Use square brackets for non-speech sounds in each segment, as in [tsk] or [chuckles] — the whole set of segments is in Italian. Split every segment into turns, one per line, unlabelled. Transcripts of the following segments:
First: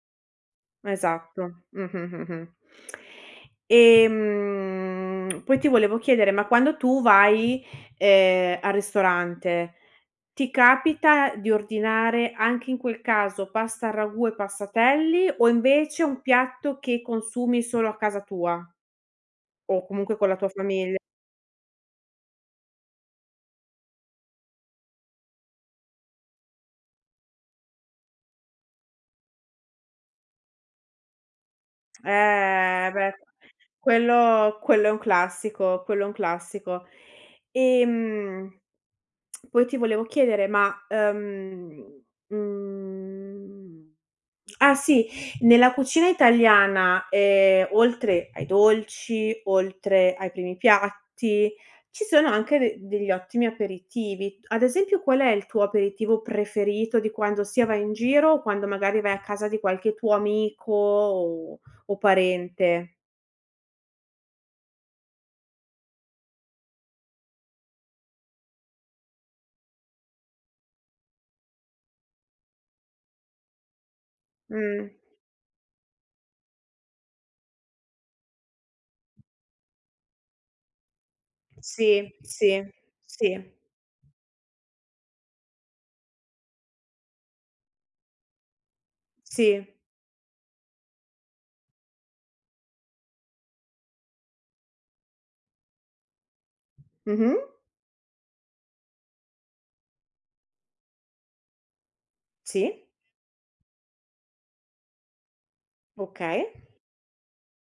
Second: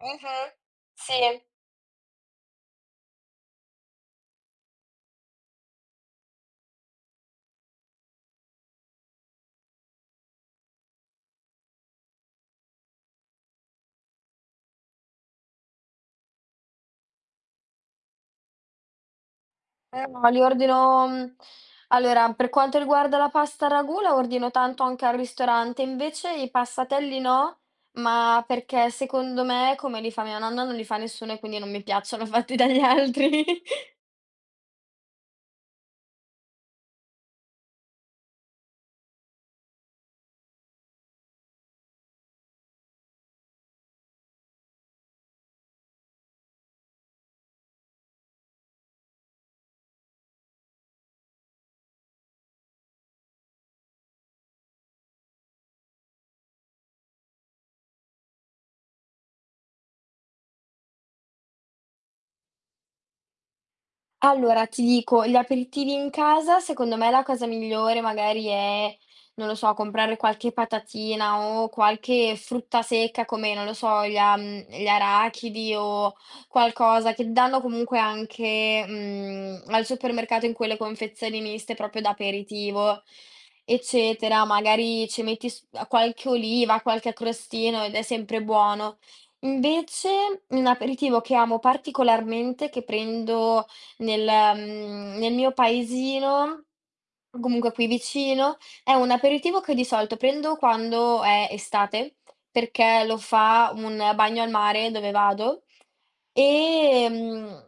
Mh-mh. Sì.
Esatto, mh, mh, mh, mh. Ehm, poi ti volevo chiedere, ma quando tu vai, ehm, al ristorante, ti capita di ordinare anche in quel caso, pasta al ragù e passatelli o invece un piatto che consumi solo a casa tua? O
Eh
comunque con
no,
la
li
tua famiglia.
ordino mhmm, allora, per quanto riguarda la pasta a ragù, la ordino tanto anche al ristorante. Invece i passatelli no, ma perché secondo me, come li fa mia nonna, non li fa nessuno e quindi non mi piacciono fatti dagli
Ehm, beh,
altri. [laughs]
quello quello è un classico, quello è un classico. Ehm, [tsk] poi ti volevo chiedere, ma, uhm, mhmm, ah sì, nella cucina italiana, ehm, oltre ai dolci, oltre ai primi piatti, ci sono anche de degli ottimi aperitivi. Ad esempio qual è il tuo aperitivo preferito di quando sia vai in giro o quando magari vai a casa di qualche tuo amico o o parente?
Allora ti dico, gli aperitivi in casa secondo me la cosa migliore magari è, non lo so, comprare qualche patatina o qualche frutta secca come non lo so, gli a mhmm, gli
Mh.
arachidi o qualcosa, che danno comunque anche, mhmm, al supermercato in quelle confezioni miste proprio da
Sì, sì,
aperitivo,
sì.
eccetera. Magari ci metti s uhm, qualche oliva, qualche a crostino ed è sempre buono.
Sì.
Invece, un aperitivo che amo particolarmente, che prendo nel mhmm, nel mio paesino,
Mh-mh.
comunque qui vicino, è un aperitivo che di solito prendo quando è estate
Sì.
perché lo fa un bagno al mare dove vado,
Okay.
ehm,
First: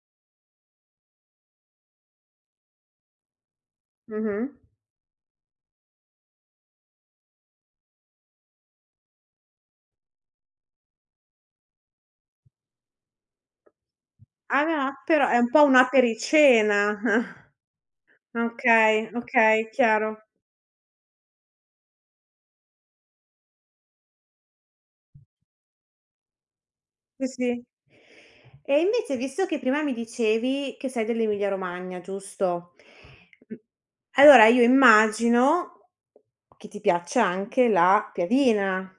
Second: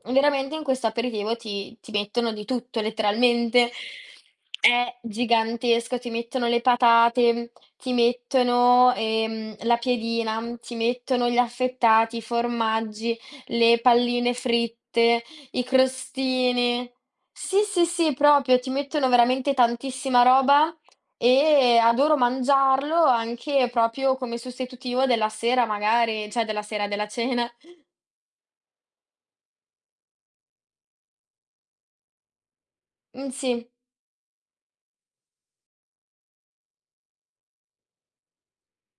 mhmm, veramente in questo aperitivo ti ti mettono di tutto letteralmente.
Mh-mh.
È gigantesco. Ti mettono le patate, ti mettono, ehm, la piadina, ti mettono gli affettati, i formaggi, le palline
Ah ve ah
fritte,
però è un
i
po' un
crostini.
apericena. [chuckles]
Sì, sì, sì, proprio ti mettono
Okay,
veramente
okay, chiaro.
tantissima roba, ehm, adoro mangiarlo anche proprio come sostitutivo della sera, magari cioè della sera, della
Sì,
cena. [chuckles]
sì. E invece visto che prima mi dicevi che sei dell'Emilia Romagna, giusto?
Mh,
M
sì.
allora io immagino, che ti piaccia anche la piadina?